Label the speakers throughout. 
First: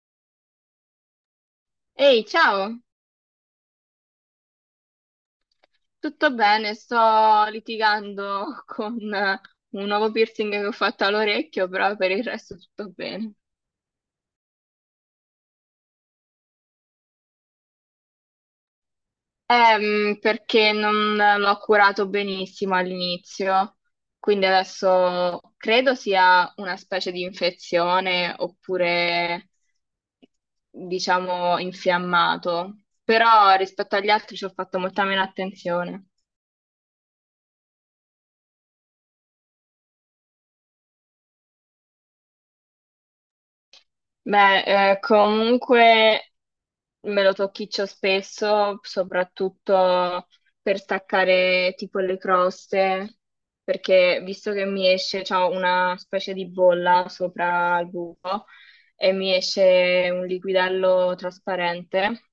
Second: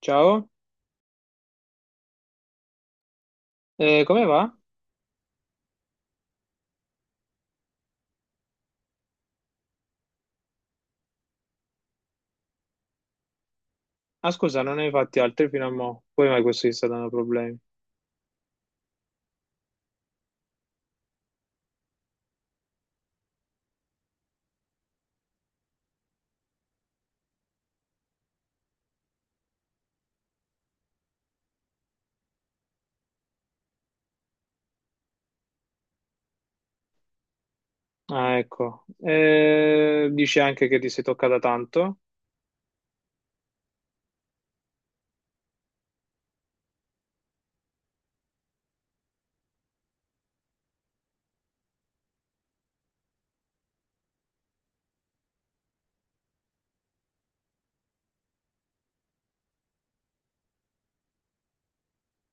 Speaker 1: Ciao.
Speaker 2: Ehi, ciao,
Speaker 1: Come va?
Speaker 2: tutto bene? Sto litigando con un nuovo piercing che ho fatto all'orecchio, però per il resto tutto bene.
Speaker 1: Ah, scusa, non ne hai fatti altri fino a mo'. Poi mai questo ti sta dando problemi.
Speaker 2: Perché non l'ho curato benissimo all'inizio, quindi adesso credo sia una specie di infezione oppure, diciamo, infiammato, però rispetto agli altri ci ho fatto molta meno attenzione.
Speaker 1: Ah, ecco. Dici anche che ti sei toccata tanto.
Speaker 2: Beh, comunque, me lo tocchiccio spesso, soprattutto per staccare tipo le croste, perché visto che mi esce, c'ho una specie di bolla sopra il buco e mi esce un liquidello trasparente,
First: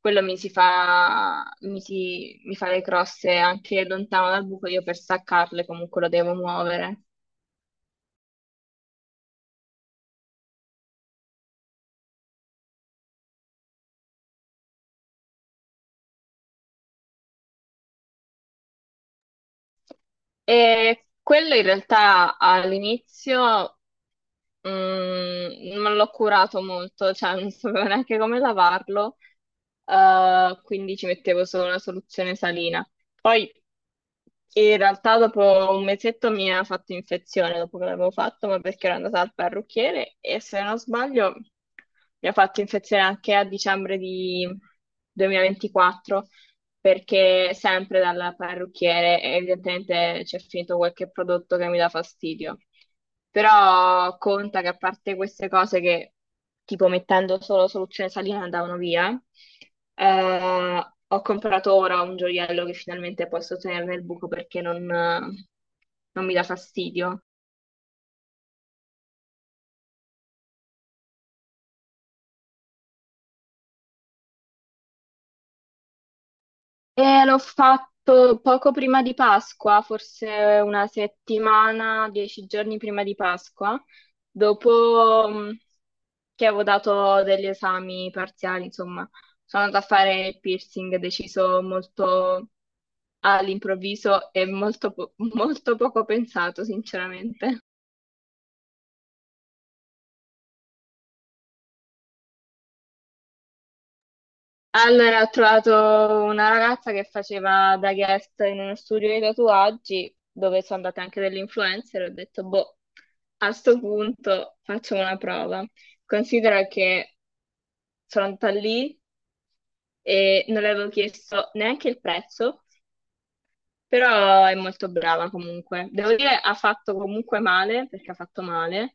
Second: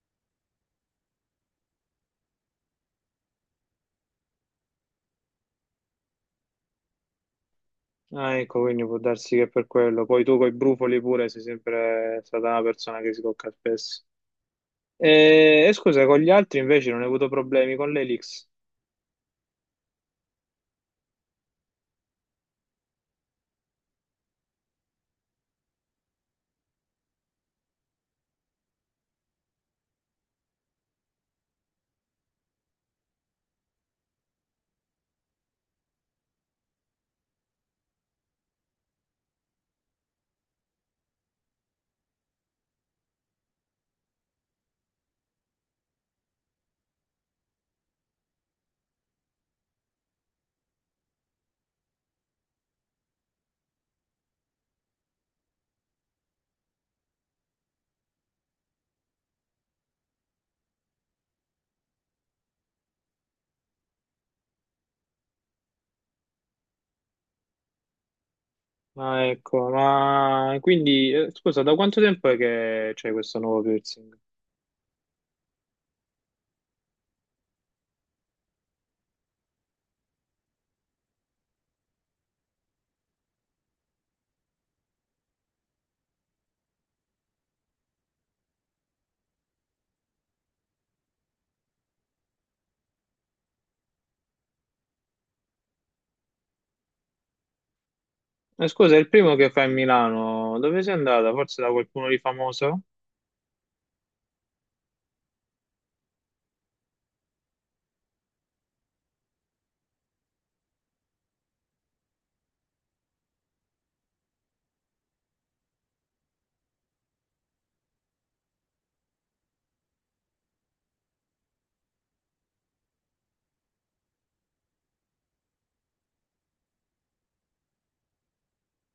Speaker 2: quello mi si fa, mi fa le croste anche lontano dal buco, io per staccarle comunque lo devo muovere.
Speaker 1: Ah, ecco, quindi può darsi che per quello. Poi tu coi brufoli pure sei sempre stata una persona che si tocca spesso. E scusa, con gli altri invece non hai avuto problemi con l'Elix.
Speaker 2: E quello in realtà all'inizio non l'ho curato molto, cioè non sapevo neanche come lavarlo, quindi ci mettevo solo una soluzione salina. Poi in realtà dopo un mesetto mi ha fatto infezione dopo che l'avevo fatto, ma perché ero andata al parrucchiere e se non sbaglio mi ha fatto infezione anche a dicembre di 2024, perché sempre dal parrucchiere evidentemente c'è finito qualche prodotto che mi dà fastidio. Però conta che a parte queste cose che tipo mettendo solo soluzione salina andavano via, ho comprato ora un gioiello che finalmente posso tenere nel buco perché non mi dà fastidio.
Speaker 1: Ah, ecco, ma quindi, scusa, da quanto tempo è che c'è questo nuovo piercing?
Speaker 2: E l'ho fatto poco prima di Pasqua, forse una settimana, 10 giorni prima di Pasqua, dopo che avevo dato degli esami parziali, insomma, sono andata a fare il piercing, deciso molto all'improvviso e molto, molto poco pensato, sinceramente.
Speaker 1: Scusa, è il primo che fa a Milano. Dove sei andata? Forse da qualcuno di famoso?
Speaker 2: Allora, ho trovato una ragazza che faceva da guest in uno studio di tatuaggi dove sono andate anche delle influencer e ho detto, boh, a sto punto faccio una prova. Considera che sono andata lì e non le avevo chiesto neanche il prezzo, però è molto brava comunque. Devo dire, ha fatto comunque male, perché ha fatto male,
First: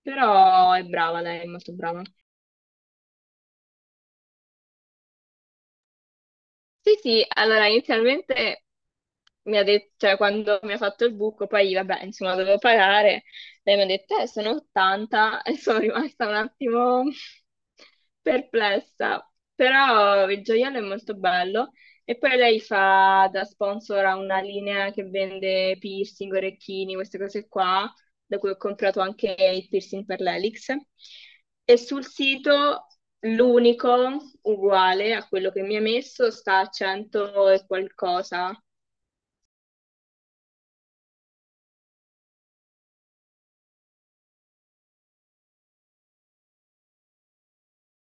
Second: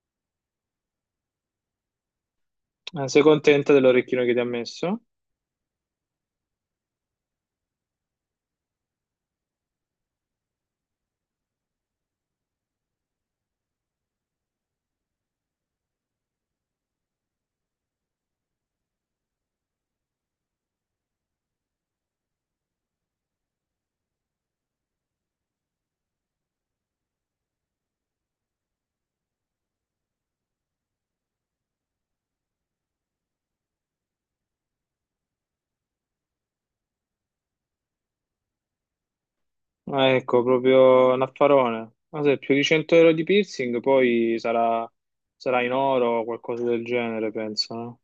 Speaker 2: però è brava lei, è molto brava.
Speaker 1: Ma sei contenta dell'orecchino che ti ha messo?
Speaker 2: Sì, sì, allora inizialmente mi ha detto, cioè quando mi ha fatto il buco, poi vabbè, insomma, dovevo pagare, lei mi ha detto, sono 80 e sono rimasta un attimo perplessa, però il gioiello è molto bello e poi lei fa da sponsor a una linea che vende piercing, orecchini, queste cose qua, da cui ho comprato anche il piercing per l'elix. E sul sito l'unico uguale a quello che mi ha messo sta a 100 e qualcosa.
Speaker 1: Ah, ecco, proprio un affarone. Ma se è più di 100 euro di piercing, poi sarà, sarà in oro o qualcosa del genere, penso, no?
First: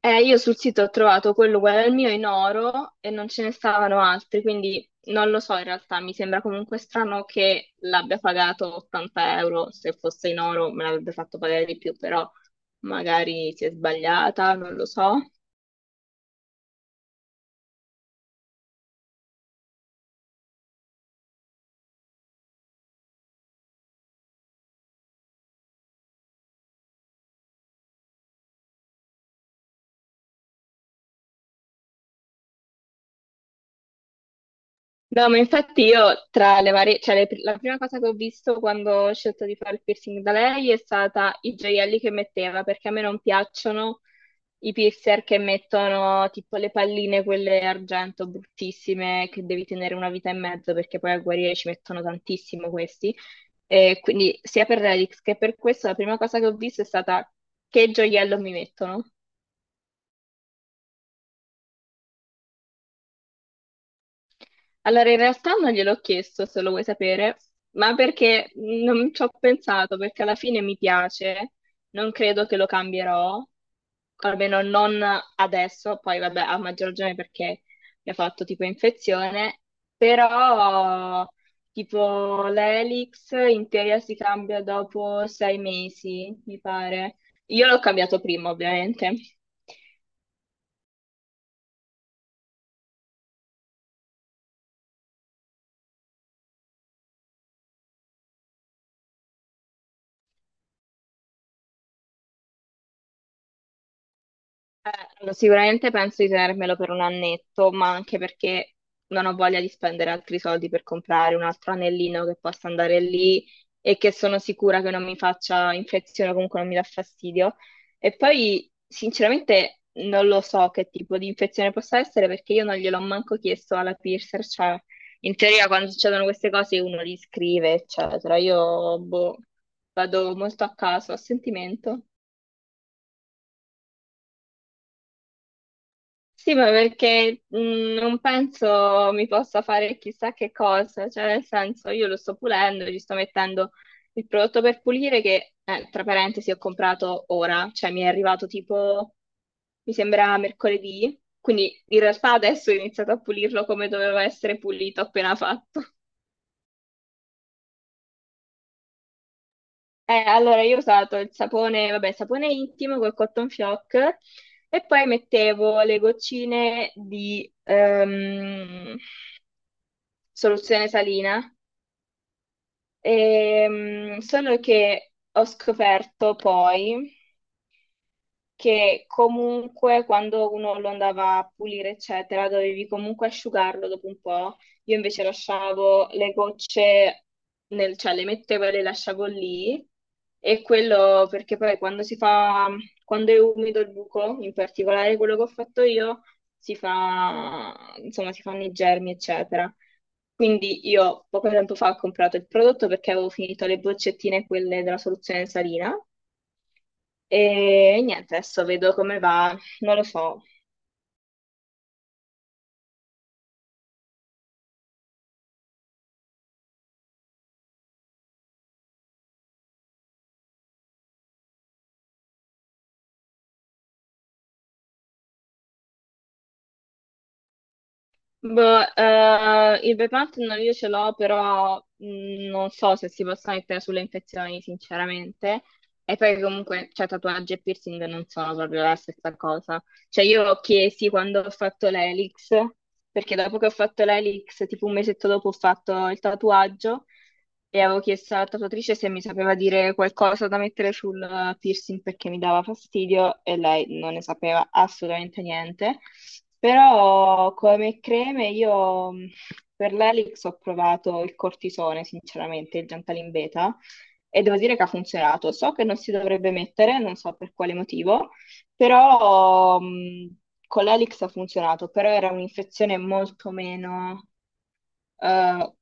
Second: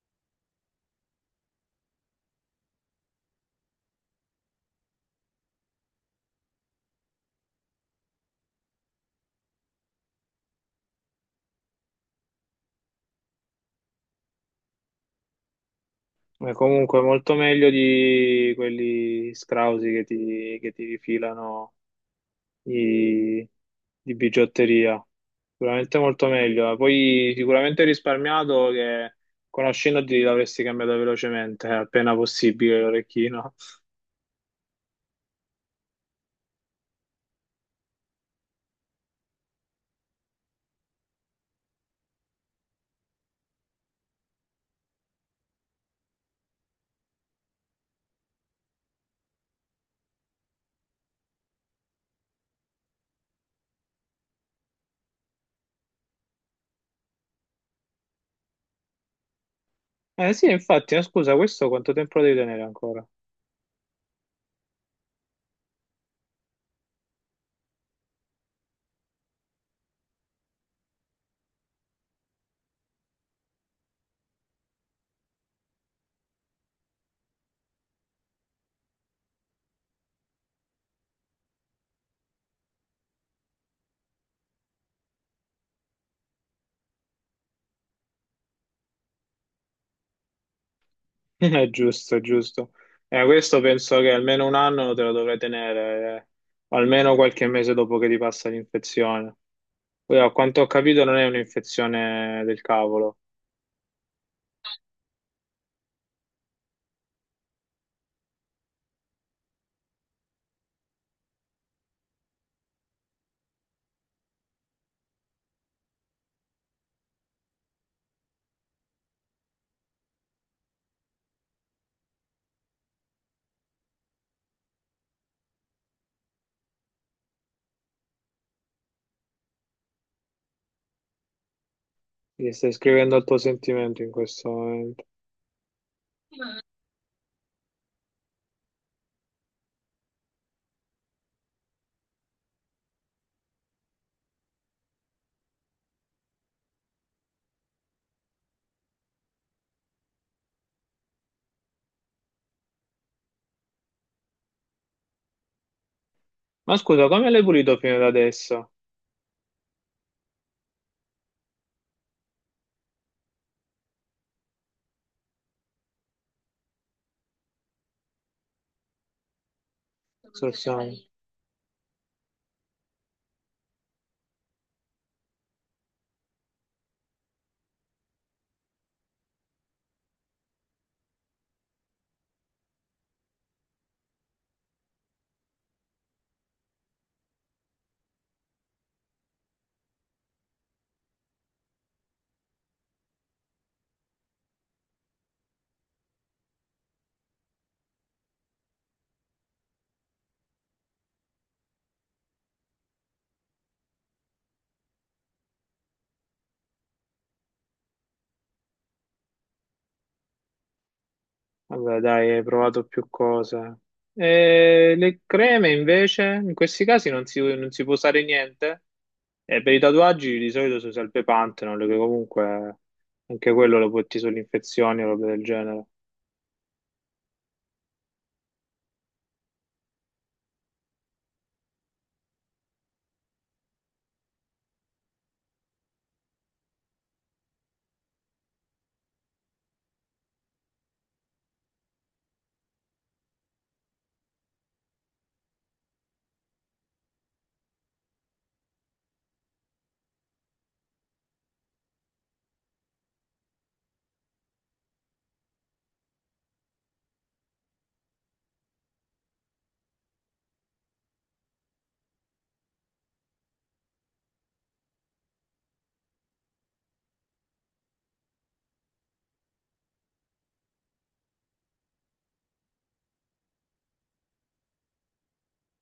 Speaker 2: Io sul sito ho trovato quello uguale al mio in oro e non ce ne stavano altri, quindi non lo so in realtà, mi sembra comunque strano che l'abbia pagato 80 euro; se fosse in oro me l'avrebbe fatto pagare di più, però magari si è sbagliata, non lo so.
Speaker 1: Ma comunque molto meglio di quelli scrausi che ti rifilano i- di bigiotteria. Sicuramente molto meglio. Poi sicuramente hai risparmiato che conoscendoti l'avresti cambiato velocemente, appena possibile l'orecchino.
Speaker 2: No, ma infatti io tra le varie, cioè la prima cosa che ho visto quando ho scelto di fare il piercing da lei è stata i gioielli che metteva, perché a me non piacciono i piercer che mettono tipo le palline, quelle argento bruttissime, che devi tenere una vita e mezzo, perché poi a guarire ci mettono tantissimo questi. E quindi sia per Relix che per questo la prima cosa che ho visto è stata che gioiello mi mettono.
Speaker 1: Eh sì, infatti, scusa, questo quanto tempo lo devi tenere ancora?
Speaker 2: Allora, in realtà non gliel'ho chiesto, se lo vuoi sapere, ma perché non ci ho pensato, perché alla fine mi piace, non credo che lo cambierò, almeno non adesso, poi vabbè, a maggior ragione perché mi ha fatto tipo infezione, però tipo l'elix in teoria si cambia dopo 6 mesi, mi pare. Io l'ho cambiato prima, ovviamente.
Speaker 1: È giusto, è giusto. Questo penso che almeno un anno te lo dovrai tenere, o almeno qualche mese dopo che ti passa l'infezione. Poi, a quanto ho capito, non è un'infezione del cavolo.
Speaker 2: Eh, allora, sicuramente penso di tenermelo per un annetto, ma anche perché non ho voglia di spendere altri soldi per comprare un altro anellino che possa andare lì e che sono sicura che non mi faccia infezione o comunque non mi dà fastidio. E poi, sinceramente, non lo so che tipo di infezione possa essere perché io non gliel'ho manco chiesto alla piercer, cioè in teoria quando succedono queste cose uno li scrive, eccetera. Io, boh, vado molto a caso, a sentimento.
Speaker 1: Ti stai scrivendo al tuo sentimento in questo momento.
Speaker 2: Sì, ma perché non penso mi possa fare chissà che cosa, cioè nel senso io lo sto pulendo, gli sto mettendo il prodotto per pulire che, tra parentesi, ho comprato ora, cioè mi è arrivato tipo, mi sembra mercoledì, quindi in realtà adesso ho iniziato a pulirlo come doveva essere pulito appena fatto.
Speaker 1: Ma scusa, come l'hai pulito fino ad adesso?
Speaker 2: Allora io ho usato il sapone, vabbè, il sapone intimo col cotton fioc, e poi mettevo le goccine di, soluzione
Speaker 1: Sorsiano.
Speaker 2: salina. Solo che ho scoperto poi che comunque quando uno lo andava a pulire, eccetera, dovevi comunque asciugarlo dopo un po'. Io invece lasciavo le gocce nel, cioè le mettevo e le lasciavo lì. E quello perché poi quando si fa, quando è umido il buco, in particolare quello che ho fatto io, si fa, insomma, si fanno i germi, eccetera. Quindi io poco tempo fa ho comprato il prodotto perché avevo finito le boccettine, quelle della soluzione salina, e niente, adesso vedo come va, non lo so.
Speaker 1: Vabbè, dai, hai provato più cose. E le creme invece, in questi casi non si può usare niente. E per i tatuaggi di solito si usa il Pepanthenol, che comunque anche quello lo può ti sulle infezioni o roba del genere.
Speaker 2: Boh, il Bepanthen io ce l'ho, però non so se si possa mettere sulle infezioni, sinceramente. E poi comunque, cioè, tatuaggi e piercing non sono proprio la stessa cosa. Cioè io chiesi quando ho fatto l'elix, perché dopo che ho fatto l'elix, tipo un mesetto dopo ho fatto il tatuaggio, e avevo chiesto alla tatuatrice se mi sapeva dire qualcosa da mettere sul piercing perché mi dava fastidio, e lei non ne sapeva assolutamente niente. Però come creme io per l'elix ho provato il cortisone, sinceramente, il Gentalin Beta, e devo dire che ha funzionato. So che non si dovrebbe mettere, non so per quale motivo, però con l'Elix ha funzionato, però era un'infezione eh,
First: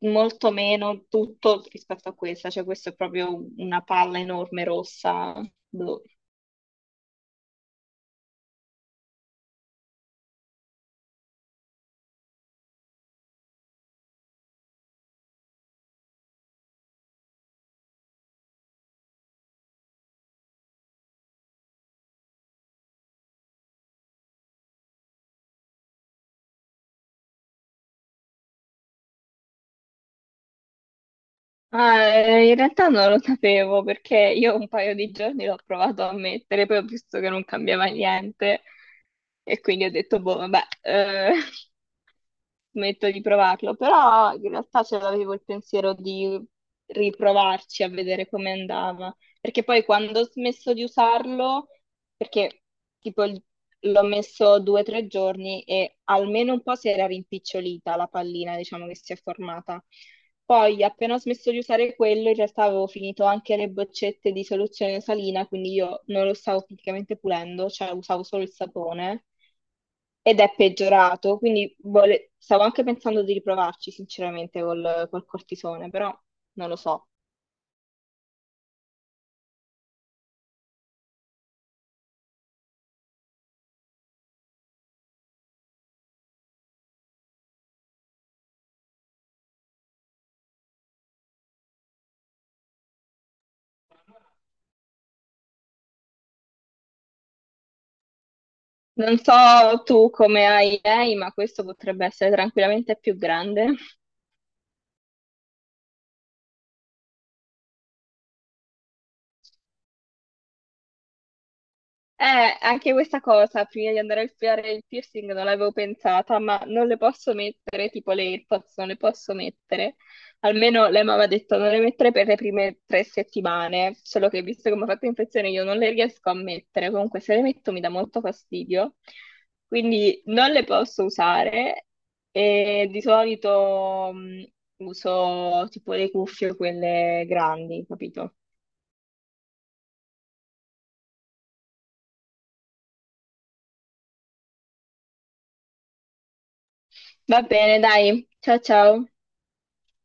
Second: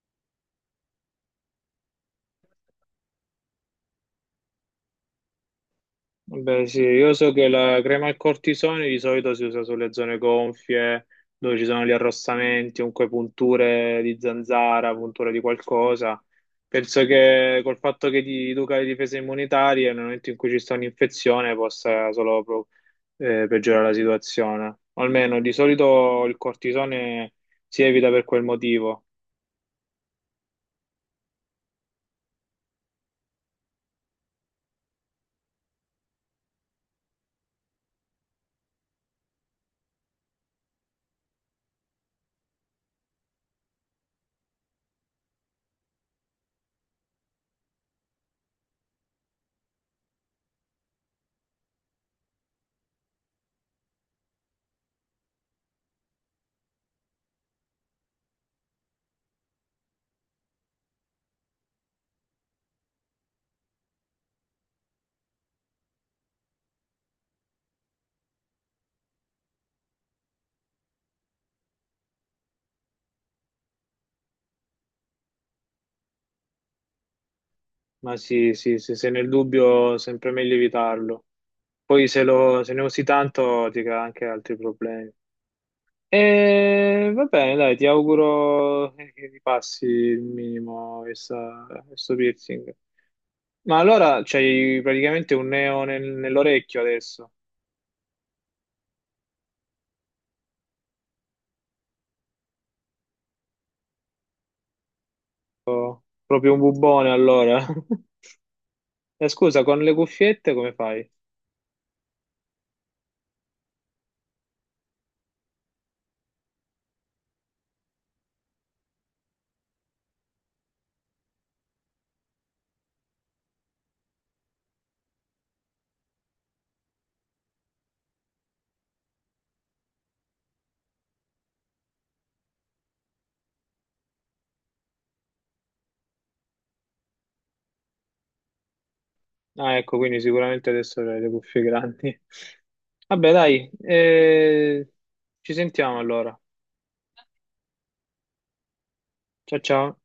Speaker 2: molto meno tutto rispetto a questa, cioè questa è proprio una palla enorme rossa. Blu.
Speaker 1: Beh, sì, io so che la crema al cortisone di solito si usa sulle zone gonfie, dove ci sono gli arrossamenti, comunque punture di zanzara, punture di qualcosa. Penso che col fatto che ti educa le difese immunitarie, nel momento in cui ci sta un'infezione, possa solo peggiorare la situazione. O almeno di solito il cortisone si evita per quel motivo,
Speaker 2: Ah, in realtà non lo sapevo, perché io un paio di giorni l'ho provato a mettere, poi ho visto che non cambiava niente e quindi ho detto, boh, vabbè, smetto di provarlo, però in realtà ce l'avevo il pensiero di riprovarci a vedere come andava. Perché poi quando ho smesso di usarlo, perché tipo l'ho messo 2 o 3 giorni e almeno un po' si era rimpicciolita la pallina, diciamo, che si è formata. Poi, appena ho smesso di usare quello, in realtà avevo finito anche le boccette di soluzione salina, quindi io non lo stavo praticamente pulendo, cioè usavo solo il sapone, ed è peggiorato, quindi stavo anche pensando di riprovarci sinceramente col cortisone, però non lo so.
Speaker 1: ma sì, sì, sì, se nel dubbio, sempre meglio evitarlo. Poi se ne usi tanto ti crea anche altri problemi. E va bene, dai, ti auguro che ti passi il minimo questo piercing. Ma allora c'hai praticamente un neo nell'orecchio adesso,
Speaker 2: Non so tu come hai idee, ma questo potrebbe essere tranquillamente più grande.
Speaker 1: proprio un bubone allora. Scusa, con le cuffiette come fai?
Speaker 2: Anche questa cosa, prima di andare a fare il piercing non l'avevo pensata, ma non le posso mettere, tipo le AirPods non le posso mettere. Almeno lei mi aveva detto non le mettere per le prime 3 settimane, solo che visto che mi ha fatto infezione io non le riesco a mettere, comunque se le metto mi dà molto fastidio, quindi non le posso usare e di solito uso tipo le cuffie quelle grandi, capito?
Speaker 1: Ah, ecco, quindi sicuramente adesso hai le cuffie grandi. Vabbè, dai, ci sentiamo allora.
Speaker 2: Va bene, dai, ciao ciao.
Speaker 1: Ciao, ciao.